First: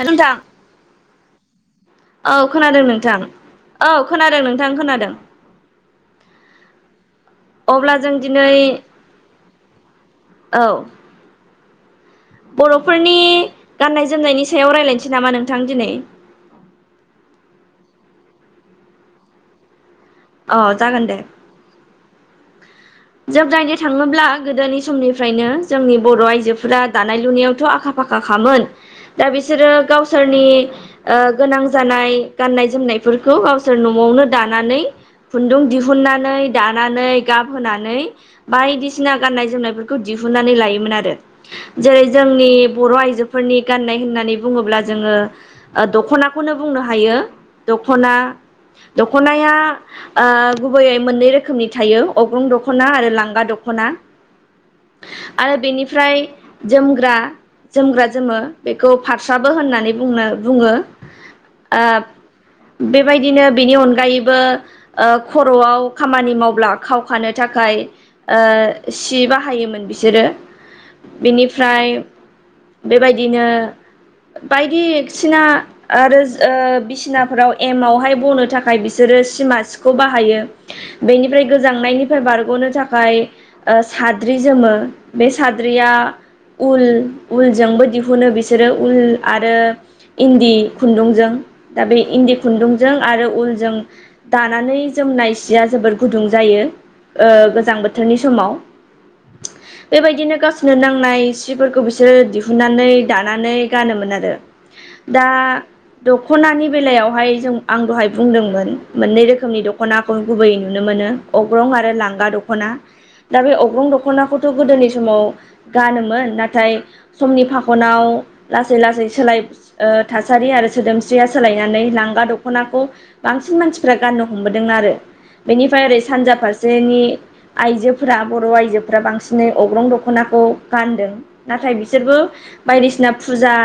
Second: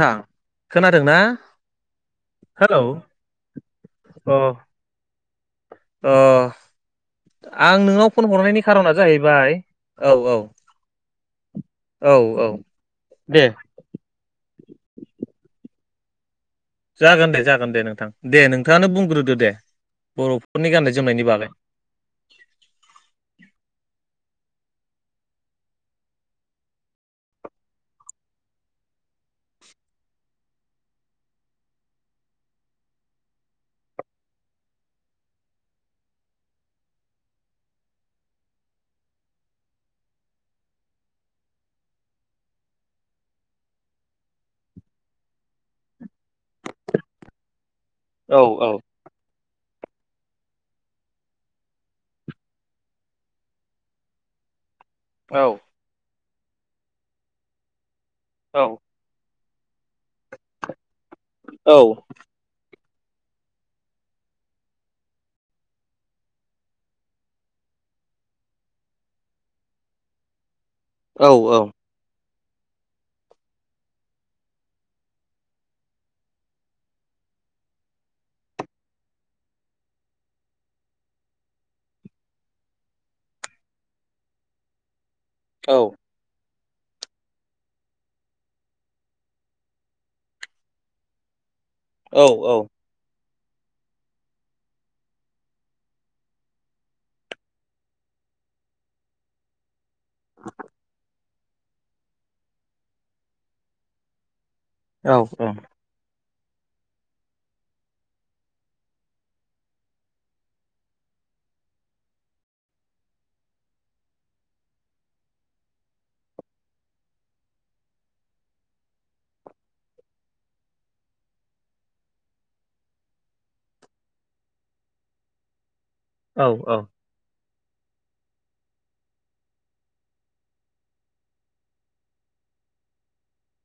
नोंथां खोनादों ना? औ हेलौ खोनादों नोंथां औ अ खोनादों नोंथां खोनादों अ आं अब्ला जों नोंनाव फन दिनै हरनायनि खार'ना जाहैबाय, औ औ औ औ बर'फोरनि दे गाननाय जोमनायनि सायाव रायलायनोसै नामा नोंथां दिनै जागोन दे जागोन दे नोंथां दे नोंथाङानो बुंग्रोदो दे अ बर'फोरनि गाननाय जागोन दे जोमनायनि बागै जों नायनो थाङोब्ला गोदोनि समनिफ्रायनो जोंनि बर' आइजोफोरा दानाय लुनायावथ' आखा फाखा खामोन दा बे बिसोरो गावसोरनि गोनां जानाय गान्नाय जोमनायफोरखौ गावसोर न'आवनो दा लानानै खुन्दुं दिहुननानै दानानै गाब होनानै बायदिसिना गाननाय जोमनायफोरखौ दिहुननानै लायोमोन आरो जेरै जोंनि बर' आइजोफोरनि गाननाय होननानै बुङोब्ला जोङो दख'नाखौनो बुंनो हायो। दख'ना औ औ दख'नाया ओ, गुबैयै मोननै रोखोमनि थायो अग्रं दख'ना आरो लांगा दख'ना औ आरो बेनिफ्राय जोमग्रा, जोमग्रा जोमो औ बेखौ फारसे होननानै बुंना बुङो औ बे बायदिनो बिनि अनगायैबो ओ खर'आव खामानि मावब्ला खावखानो थाखाय सि बाहायोमोन बिसोरो औ बेनिफ्राय बेबायदिनो ओ बे सिमासिखौ बाहायो बेनि गोजांनायनि फ्राय बारग'नो थाखाय सा उल उलजोंबो दिहुनो बिसोरो उल आरो इन्दि खुन्दुंजों दा बे औ इन्दि खुन्दुंजों आरो उलजों दानानै जोमनाय सिया जोबोद गुदुं जायो ओ गोजां बोथोरनि समाव बेबायदिनो गावसोरनो नां जिफोरखौ बिसोरो दिहुनन्नानै दानानै गानोमोन आरो औ दा दख'नानि बेलायावहाय जों आं दहाय बुंदोंमोन मोननै रोखोमनि दख'नाखौ गुबैयै नुनो मोनो अग्रं आरो लांगा दख'ना दा बे अग्रं दख'नाखौथ' गोदोनि समाव गानोमोन नाथाय समनि फाखनाव लासै लासै सोलाय ओ थासारि आरो सोदोमस्रिया सोलायनानै लांगा दख'नाखौ बांसिन मानसिफ्रा गाननो हमबोदों आरो बेनिफ्राय ओरै सानजा औ औ औ फारसेनि आइजोफोरा बर' आइजोफोरा बांसिनै अग्रं दख'नाखौ गानदों नाथाय बिसोरबो। बायदिसिना फुजा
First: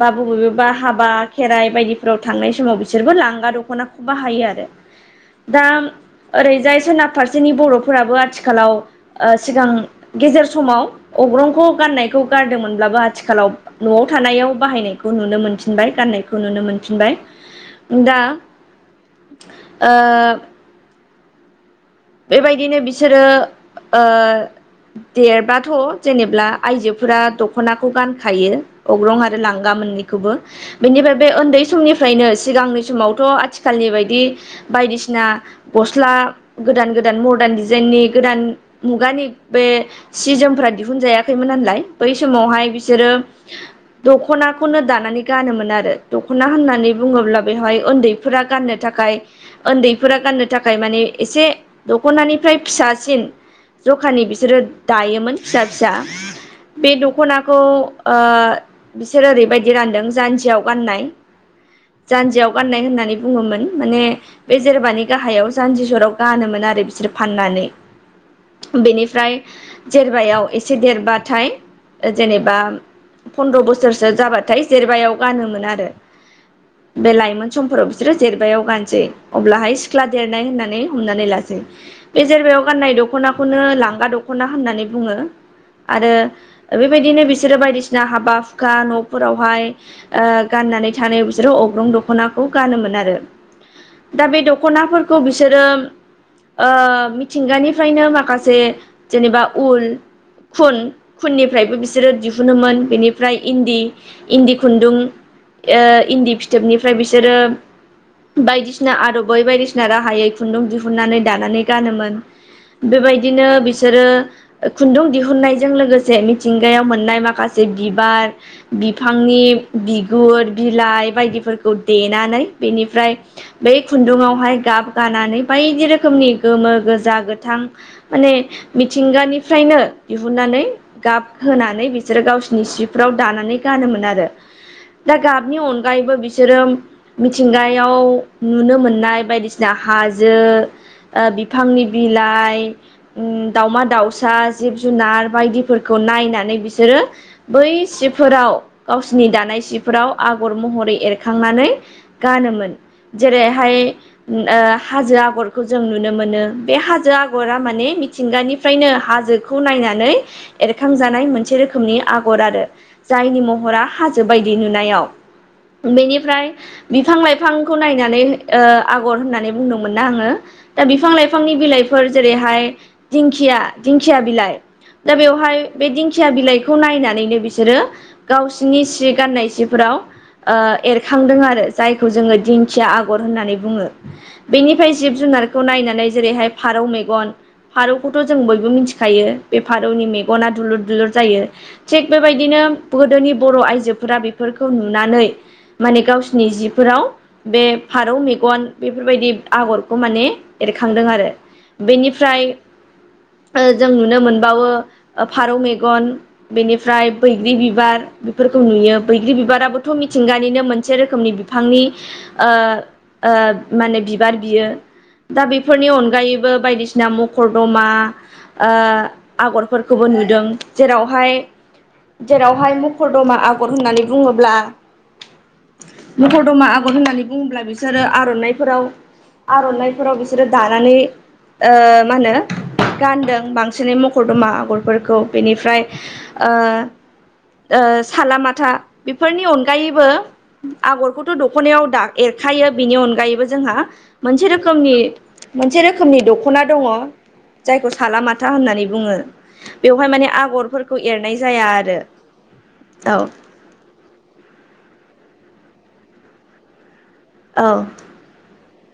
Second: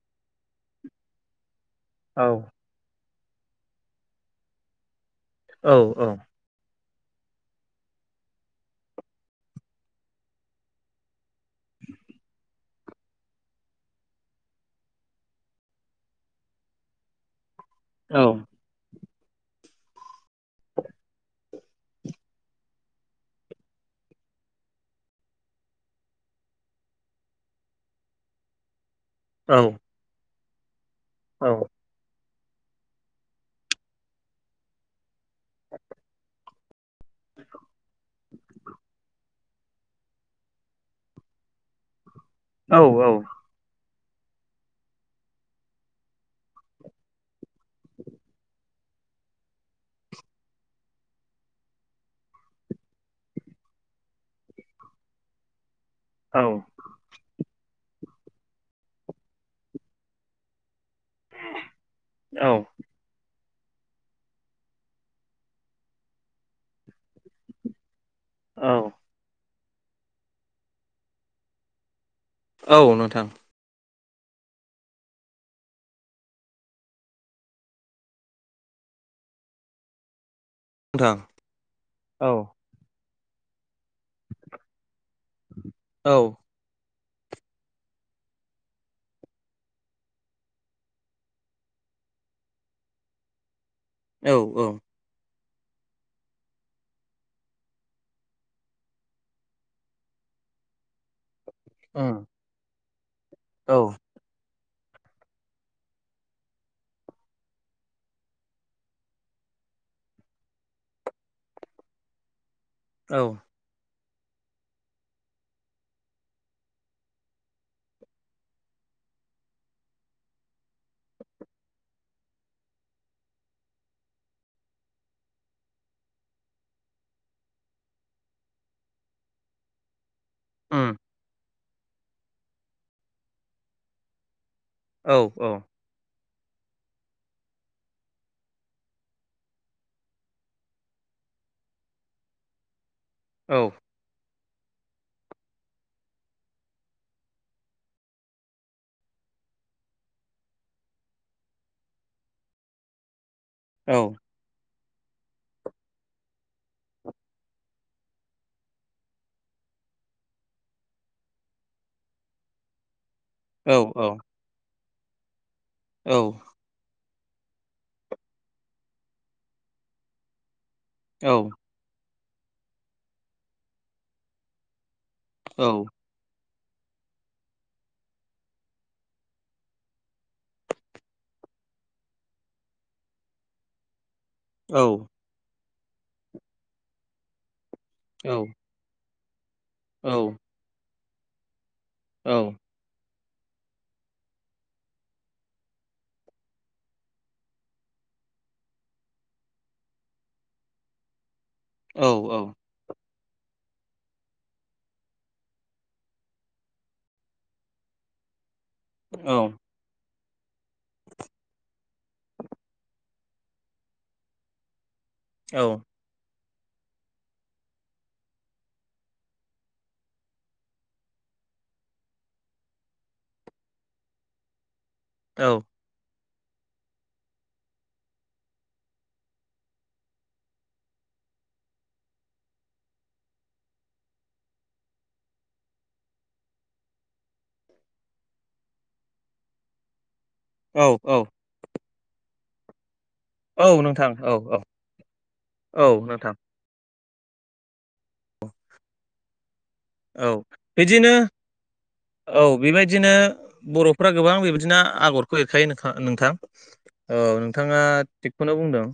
बा बबेबा हाबा, खेराइ बायदिफोराव थांनाय समाव बिसोरबो लांगा दख'नाखौ बाहायो आरो दा ओरैजाय सोनाब फारसेनि बर'फोराबो आथिखालाव ओ सिगां गेजेर समाव अग्रंखौ गाननायखौ गारदोंमोन अब्लाबो आथिखालाव न'आव थानायाव बाहायनायखौ नुनो मोनफिनबाय गाननायखौ नुनो मोनफिनबाय। दा ओ बेबायदिनो बिसोरो ओ देरबाथ' जेनेब्ला आइजोफोरा दख'नाखौ गानखायो अग्रं आरो लांगा मोननैखौबो बेनिफ्राय बे उन्दै समनिफ्रायनो सिगांनि समावथ' आथिखालनि बायदि बायदिसिना गस्ला गोदान गोदान मदार्न डिजाइननि गोदान मुगानि बे सि जोमफ्रा दिहुनजायाखैमोन नालाय बै समावहाय औ बिसोरो दख'नाखौनो दानानै गानोमोन आरो दखना होननानै बुङोब्ला बेवहाय उन्दैफोरा गाननो था खाय ओन्दैफोरा गाननो थाखाय माने एसे दख'नानिफ्राय फिसासिन जखानि बिसोरो दायोमोन फिसा फिसा बे दख'नाखौ ओ बिसोर ओरैबायदि रानदों जानजियाव गाननाय जानजियाव गाननाय होननानै बुङोमोन माने बे जेरबानि गाहायाव जान्जिजराव गानोमोन आरो बिसोर फाननानै औ बेनिफ्राय जेरबायाव एसे देरबाथाय जेनेबा औ नोंथां नोंथां फन्द्र' बोसोरसो जाबाथाय जेरबायाव गानोमोन आरो बे लाइमोन समफोराव बिसोरो जेरबायाव गानसै अब्लाहाय सिख्ला देरनाय होननाय हमनानै लासै बे औ जेरबायाव गाननाय दख'नाखौनो लां गा दखना होननानै बुङो आरो औ बेबायदिनो बिसोरो बायदिसिना हाबा हुखा न'फोराव हाय ओ गाननानै थानायाव बिसोरो अग्रं दख'नाखौ गानोमोन आरो औ दा बे दख'नाफोरखौ बिसोरो ओ मिथिंगानिफ्रायनो माखासे जेनेबा उल खुन खुननिफ्रायबो बिसोरो दिहुनोमोन बेनिफ्राय औ इन्दि इन्दि खुन्दुं ओ इन्दि फिथोबनिफ्राय बिसोरो बायदिसिना आदबै बै बायदिसिना राहायै खुन्दुं दिहुन नानै दानानै गानोमोन औ बेबायदिनो बिसोरो । खुन्दुं दिहुननायजों लोगोसे मिथिंगायाव मोननाय माखासे बिबार बिफां नि बिगुर बिलाइ बायदिफोरखौ देनानै बेनिफ्राय बै खुन्दुङाव हाय गाब गानानै बायदि रोखोमनि गोमो गोजा गोथां माने मिथिंगानिफ्रायनो दिहुननानै उम गाब होनानै बिसोरो गावसिरनि सिफ्राव दानानै गानोमोन आरो दा औ गाबनि औ अनगायैबो बि बिसोरो मिथिंगायाव नुनो मोननाय बायदिसिना हा जो ओ बिफांनि बिलाइ औ दावमा दाउसा जिब जुनार बायदिफोरखौ नायनानै बिसोरो बै सिफोराव गावसिनि दानाय सिफोराव आगर महरै एरखांनानै गानोमोन । जेरैहाय औ ओ हाजो आगरखौ जों नुनो मोनो बे हाजो आगरा माने मिथिंगानिफ्रायनो हाजोखौ नायनानै नानै एरखांजानाय मोनसे रोखोमनि आगर आरो । जायनि औ महरा औ हाजो बायदि नुनायाव औ उन्दैनिफ्राय बिफां लाइफांखौ नायनानै ओ आगर होननानै बुंदोंमोना आंङो दा बिफां औ लाइफांनि बिलाइफोर जेरैहाय दिंखिया दिंखिया बिलाइ दा बेवहाय औ बे दिंखिया बिलाइ बेखौ नायनानैनो बिसोरो गावसिनि सि गाननाय सिफोराव ओ एरखांदों आरो जायखौ जोंङो दिंखिया आगर होननानै बुङो। बेनिफ्राय जिब जुनारखौ नायनानै जेरैहाय फारौ मेगन फारौखौथ' जों बयबो मिथि थायो बे फारौनि मेगना दुलुर दुलुर जायो थिग बेबायदिनो गोदोनि बर' आइजोफोरा बेफोरखौ नुनानै माने गावसिनि जिफोराव बे फारौ मे गन बेफोरबायदि आगरखौ माने एरखांदों आरो बेनिफ्राय जों नुनो मोनबावो फारौ मेगन बेनिफ्राय बैग्रि बिबार बेफोर खौ नुयो बैग्रि औ बिबाराबोथ' मिथिंगानिनो मोनसे रोखोमनि बिफांनि ओ माने बिबार बियो दा बेफोरनि अनगायैबो बायदिसिना मखरदमा ओ आगरफोरखौबो नुदों जेरावहाय जेरावहाय मखरदमा आगर होननानै बुङोब्ला औ मखरदमा आबर होननानै बुङोब्ला बिसोरो आर'नाइफोराव आर'नाइफोराव बिसोरो दानानै ओ मा होनो गानदों बांसिनै मखर दमा आगरफोरखौ बेनिफ्राय ओ ओ सालालामाथा बेफोरनि अनगायैबो औ औ आगरखौथ' दखनायाव दा एरखायो बिनि अनगायैबो औ जोंहा नोंथां औ औ मोनसेमनि मोनसे औ रोखोमनि नोंथां दख'ना दङ जायखौ जों थालामाथा होननानै बुङो बेवहाय औ माने आगरफोरखौ बिदिनो एरनाय जाया आरो औ बेबायदिनो औ बर'फ्रा गोबां बेबायदिनो आगर खायो नोंथां औ नोंथाङा थिगखौनो बुंदों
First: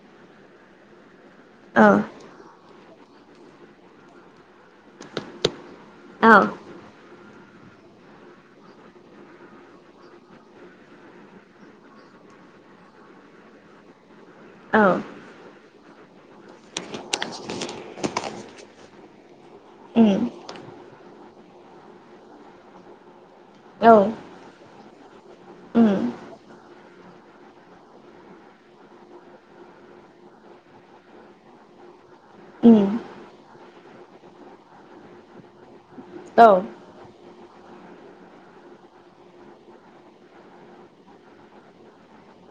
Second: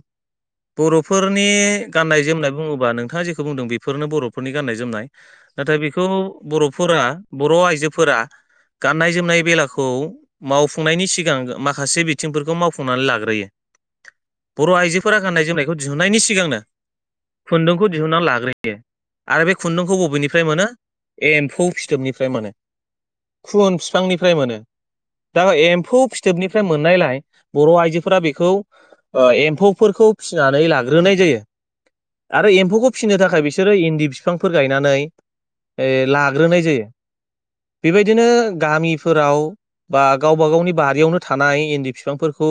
बर' फोरनि गाननाय जोमनाय बुङोबा नोंथाङा जेखौ बुंदों बेफोरनो बर'फोरनि गाननाय जोमनाय नाथाय बेखौ औ बर'फोरा बर' आइजोफोरा गाननाय जोमनाय बेलाखौ मावफुंनायनि सिगां माखासे बिथिंफोरखौ मावफुंनानै लाग्रोयो [inaudible] बर' औ आइजोफोरा गान्नाय जोमनायखौ दिहुननायनि सिगांनो खुन्दुंखौ दिहुनना लाग्रोयो आरो बे खुन्दुंखौ उम बबेनिफ्राय मोनो एम्फौ फिथोबनिफ्राय मोनो खुन औ फिफांनिफ्राय मोनो । दा उम एम्फौ फिथोबनिफ्राय मोन मोननायलाय बर' आइजोफोरा बेखौ ओ एम्फौफोरखौ फिसिनानै लाग्रोनाय जायो। आरो एम्फौखौ उम फिसिनो थाखाय बिसोरो इन्दि बिफांफोर गायनानै ओ औ लाग्रोनाय जायो बेबायदिनो गामिफोराव बा गावबा गावनि बारियावनो थानाय इन्दि बिफांफोरखौ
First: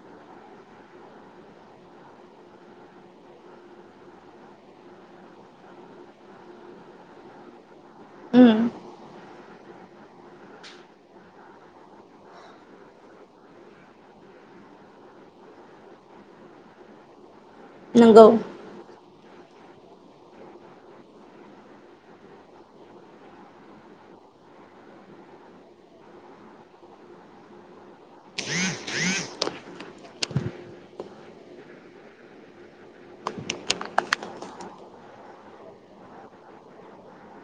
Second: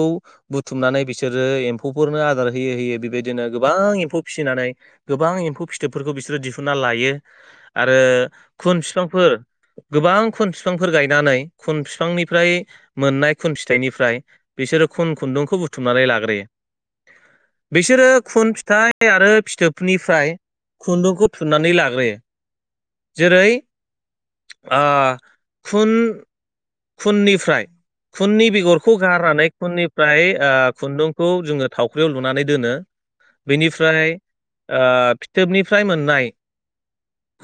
बुथुमनानै बिसोरो एम्फौफोरनो आदार होयौ होयौ बेबायदिनो गोबां एम्फौ फिसिनानै गोबां एम्फौ फिथोबफोरखौ बिसोरो दिहुनना लायो। आरो उम खुन फिफांफोर गोबां खुन बिफांफोर गायनानै खुन बिफांनिफ्राय मोननाय खुन फिथाइनिफ्राय बिसोरो खुन खुन्दुंखौ बुथुमनानै लाग्रोयो बिसोरो नंगौ खुन फिथाइ। फाइ आरो फिथोबनिफ्राय खुन्दुंखौ थुनानै लाग्रोयो जेरै ओ खुन खुननिफ्राय खुननि बेगरखौ गारनानै खुननि फ्राय ओ खुन्दुंखौ जोङो थावख्रियाव लुनानै दोनो बेनिफ्राय ओ फिथोबनिफ्राय मोननाय।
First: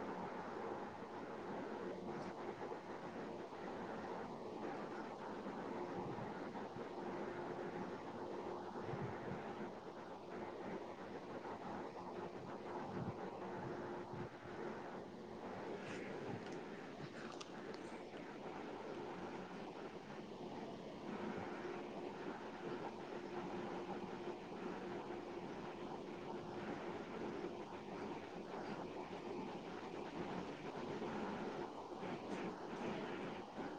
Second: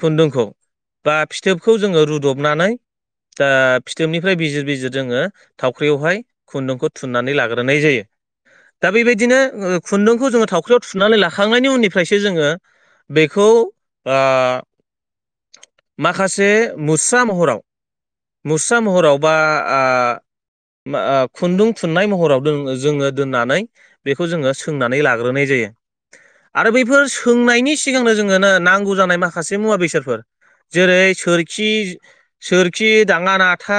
खुन्दुंखौ बा फिथोबखौ जोङो रुदबनानै दा फिथोबनिफ्राय बिजिर बिजिर जोङो थावख्रियावहाय खुन्दुंखौ थुननानै लाग्रोनाय जायो दा बेबायदिनो खुन्दुंखौ जोङो थावख्रियाव थुनानै लाखांनायनि उननिफ्रायसो जोङो बेखौ ओ माखासे मुस्रा महराव मुस्रा महरावबा आ मा ओ खुन्दुं थुननाय महराव दों जोङो दोननानै बेखौ जोङो सोंनानै लाग्रोनाय जायो आरो बैफोर सोंनायनि सिगांनो जोङो ना नांगौ जानाय माखासे मुवा बेसादफोर जेरै सोरखि सोरखि दाङा नाथा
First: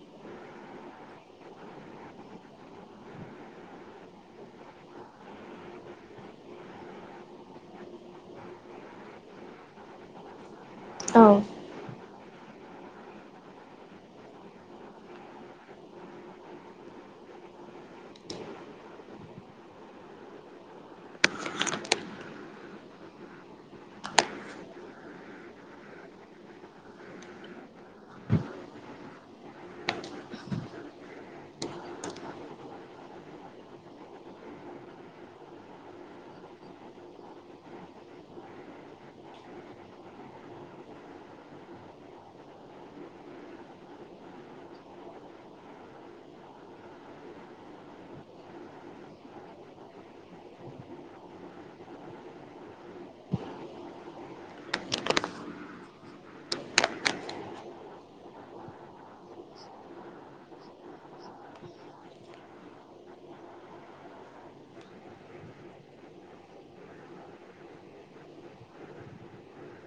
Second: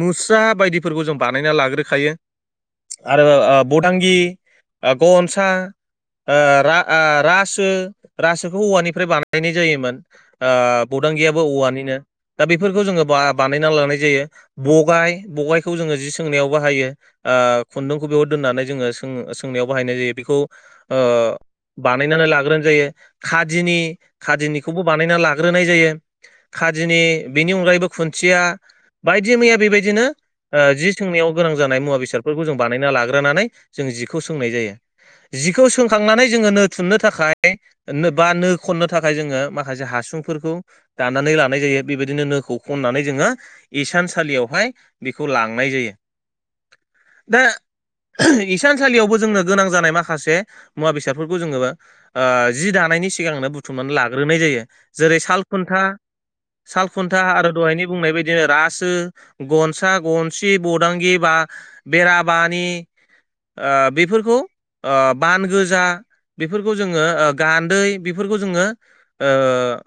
मुस्रा बायदिफोरखौ जों बानायना लाग्रोखायो आरो बदांगि गनसा रासो रासोखौ औवानिफ्राय बानायनाय जायोमोन ओ औ बदांगियाबो औवानिनो दा बेफोरखौ जोङो बा बानायना लानाय जायो बगाय बगायखौ जोङो जि सोंनायाव बाहायो ओ खुन्दुंखौ बेयाव दो होननानै जोङो सोंनायाव बाहायनाय जायो बेखौ बानायनानै लाग्रोनाय जायो खादिनि खादिनिखौबो बानायनानै लाग्रोनाय जायो खादिनि बिनि अनगायैबो खुन्थिया बायदि मैया बेबायदिनो ओ जि सोंनायाव गोनां जानाय मुवा बेसादफोरखौ जों बानायना लाग्रोनानै जों जिखौ सोंनाय जायो जिखौ सोंखांनानै जोङो नो थुननो थाखाय बा नो खननो थाखाय जोङो माखासे हास सुंफोरखौ दानानै लानाय जायो बेबायदिनो नोखौ खननानै जोङो इसानसालियावहाय बिखौ लांनाय जायो दा इसानसालियावबो जोंनो गोनां जानाय माखासे मुवा बेसादफोरखौ जोङो जि दानानै नायनि सिगांनो बुथुमनानै लाग्रोनाय जायो जेरै साल खुनथा सालखुन्था आरो दहायनि बुंनाय बायदिनो रासो गनसा गनसि बदांगि बा बेराबानि ओ बेफोरखौ बान गोजा बेफोरखौ जोङो ओ-गान्दै बेफोरखौ जोङो ओ-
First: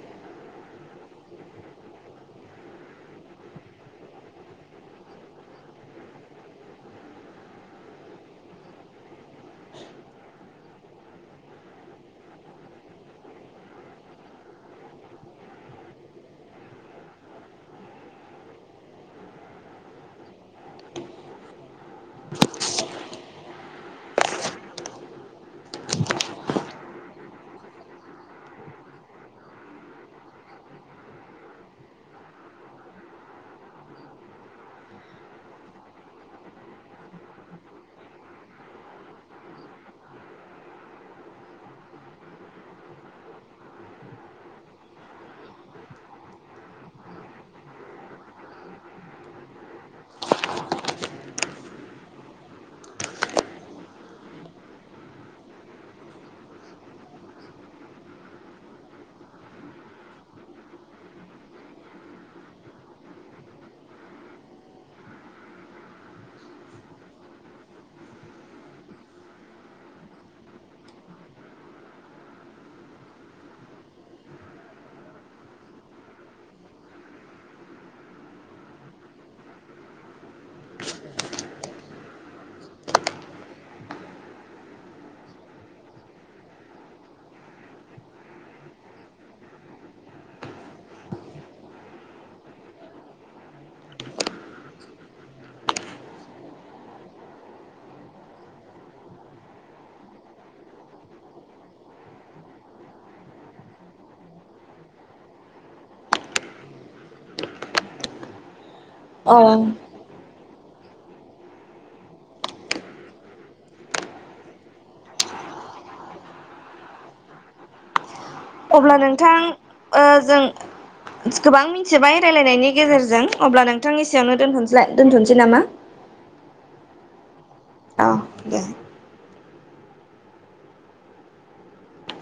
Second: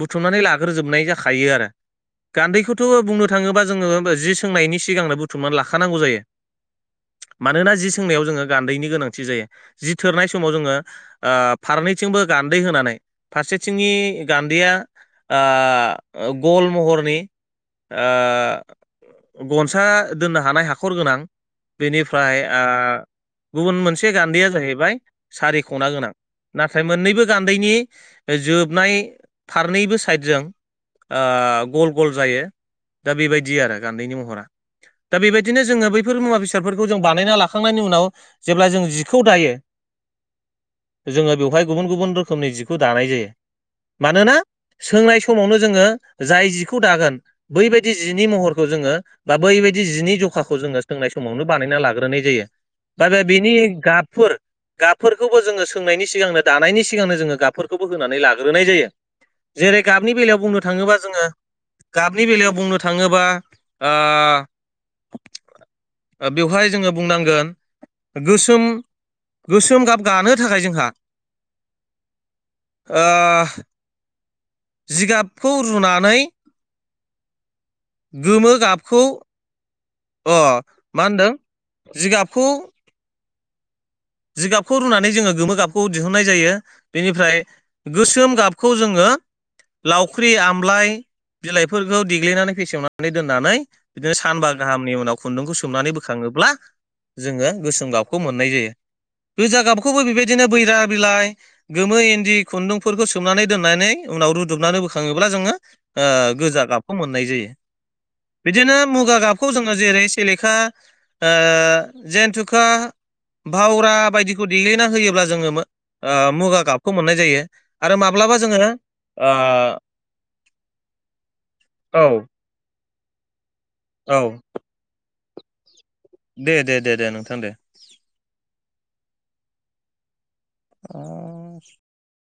बुथुमनानै लाग्रोजोबनाय जाखायो आरो गान्दैखौथ' बुंनो थाङोबा जोङो जि सोंनायनि सिगांनो बुथुमनानै लाखानांगौ जायो [inaudible] मानोना जि सोंनायाव जोङो गान्दैनि गोनांथि जायो जि थोरनाय समाव जोङो फारनैथिंबो गान्दै होनानै फारसेथिंनि गान्दैया ओ गल महरनि ओ गनसा दोननो हा थानाय हाखर गोनां बेनिफ्राय ओ गुबुन मोनसे गान्दैया जाहैबाय सारिखना गोनां। नाथाय मोननैबो गान्दैनि जोबनाय फारनैबो साइडजों ओ गल गल जायो दा बेबायदि आरो गान्दैनि महरा दा बेबायदिनो जोङो बैफोर मुवा बेसादफोरखौ जों बानायना लाखांनायनि उनाव जेब्ला जों जिखौ दायो जोङो बेवहाय गुबुन गुबुन रोखोमनि जिखौ दानाय जायो। मानोना सोंनाय समावनो जोङो जाय जिखौ दागोन बैबायदि जिनि महरखौ जोङो बा बैबाय दि जिनि जखाखौ जोङो सोंनाय समावनो बानायना लाग्रोनाय जायो बा बे बेनि गाबफोर गाबफोरखौबो जोङो सोंनायनि सिगांनो दानायनि सिगांनो जोङो गाबफोरखौबो होनानै लाग्रोनाय जायो जेरै गाबनि बेलायाव बुंनो थाङोबा जोङो गाबनि बेलायाव बुंनो थाङोबा ओ-बेवहाय जोङो बुंनांगोन गोसोम गोसोम गाब गानो थाखाय जोंहा ओ- जिगाब खौ रुनानै गोमो गाबखौ अ मा होनदों जिगाबखौ जिगाबखौ रुनानै जोङो गोमो गाबखौ दिहुननाय जायो बेनिफ्राय गोसोम गाबखौ जोङो लावख्रि आमलाय बिलाइफोरखौ देग्लिनानै फेसेवनानै दोननानै बिदिनो सानबा गाहामनि उनाव खुन्दुंखौ सोमनानै बोखाङो अब्ला जोङो गोसोम गाबखौ मोननाय जायो। गोजा गाबखौबो बेबायदिनो बैरा बिलाइ गोमो इन्दि खुन्दुंफोरखौ सोमनानै दोननानै उनाव रुदबनानै बोखाङोब्ला जोङो ओ गोजा गाबखौ मोननाय जायो बिदिनो मुगा गाबखौ औ जोङो जेरै सेलेखा ओ जेनथुखा हावरा बायदिखौ देग्लिना होयोब्ला जोङो मो ओ मुगा गाबखौ मोननाय जायो आरो मा अब्ला नोंथां ओ जों गोबां मिथिबाय औ रायलायनायनि गेजेरजों अब्ला नोंथांनि औ सायावनो दथ'साय दोनथ'नोसै नामा दे दे दे दे नोंथां दे औ दे [inaudible]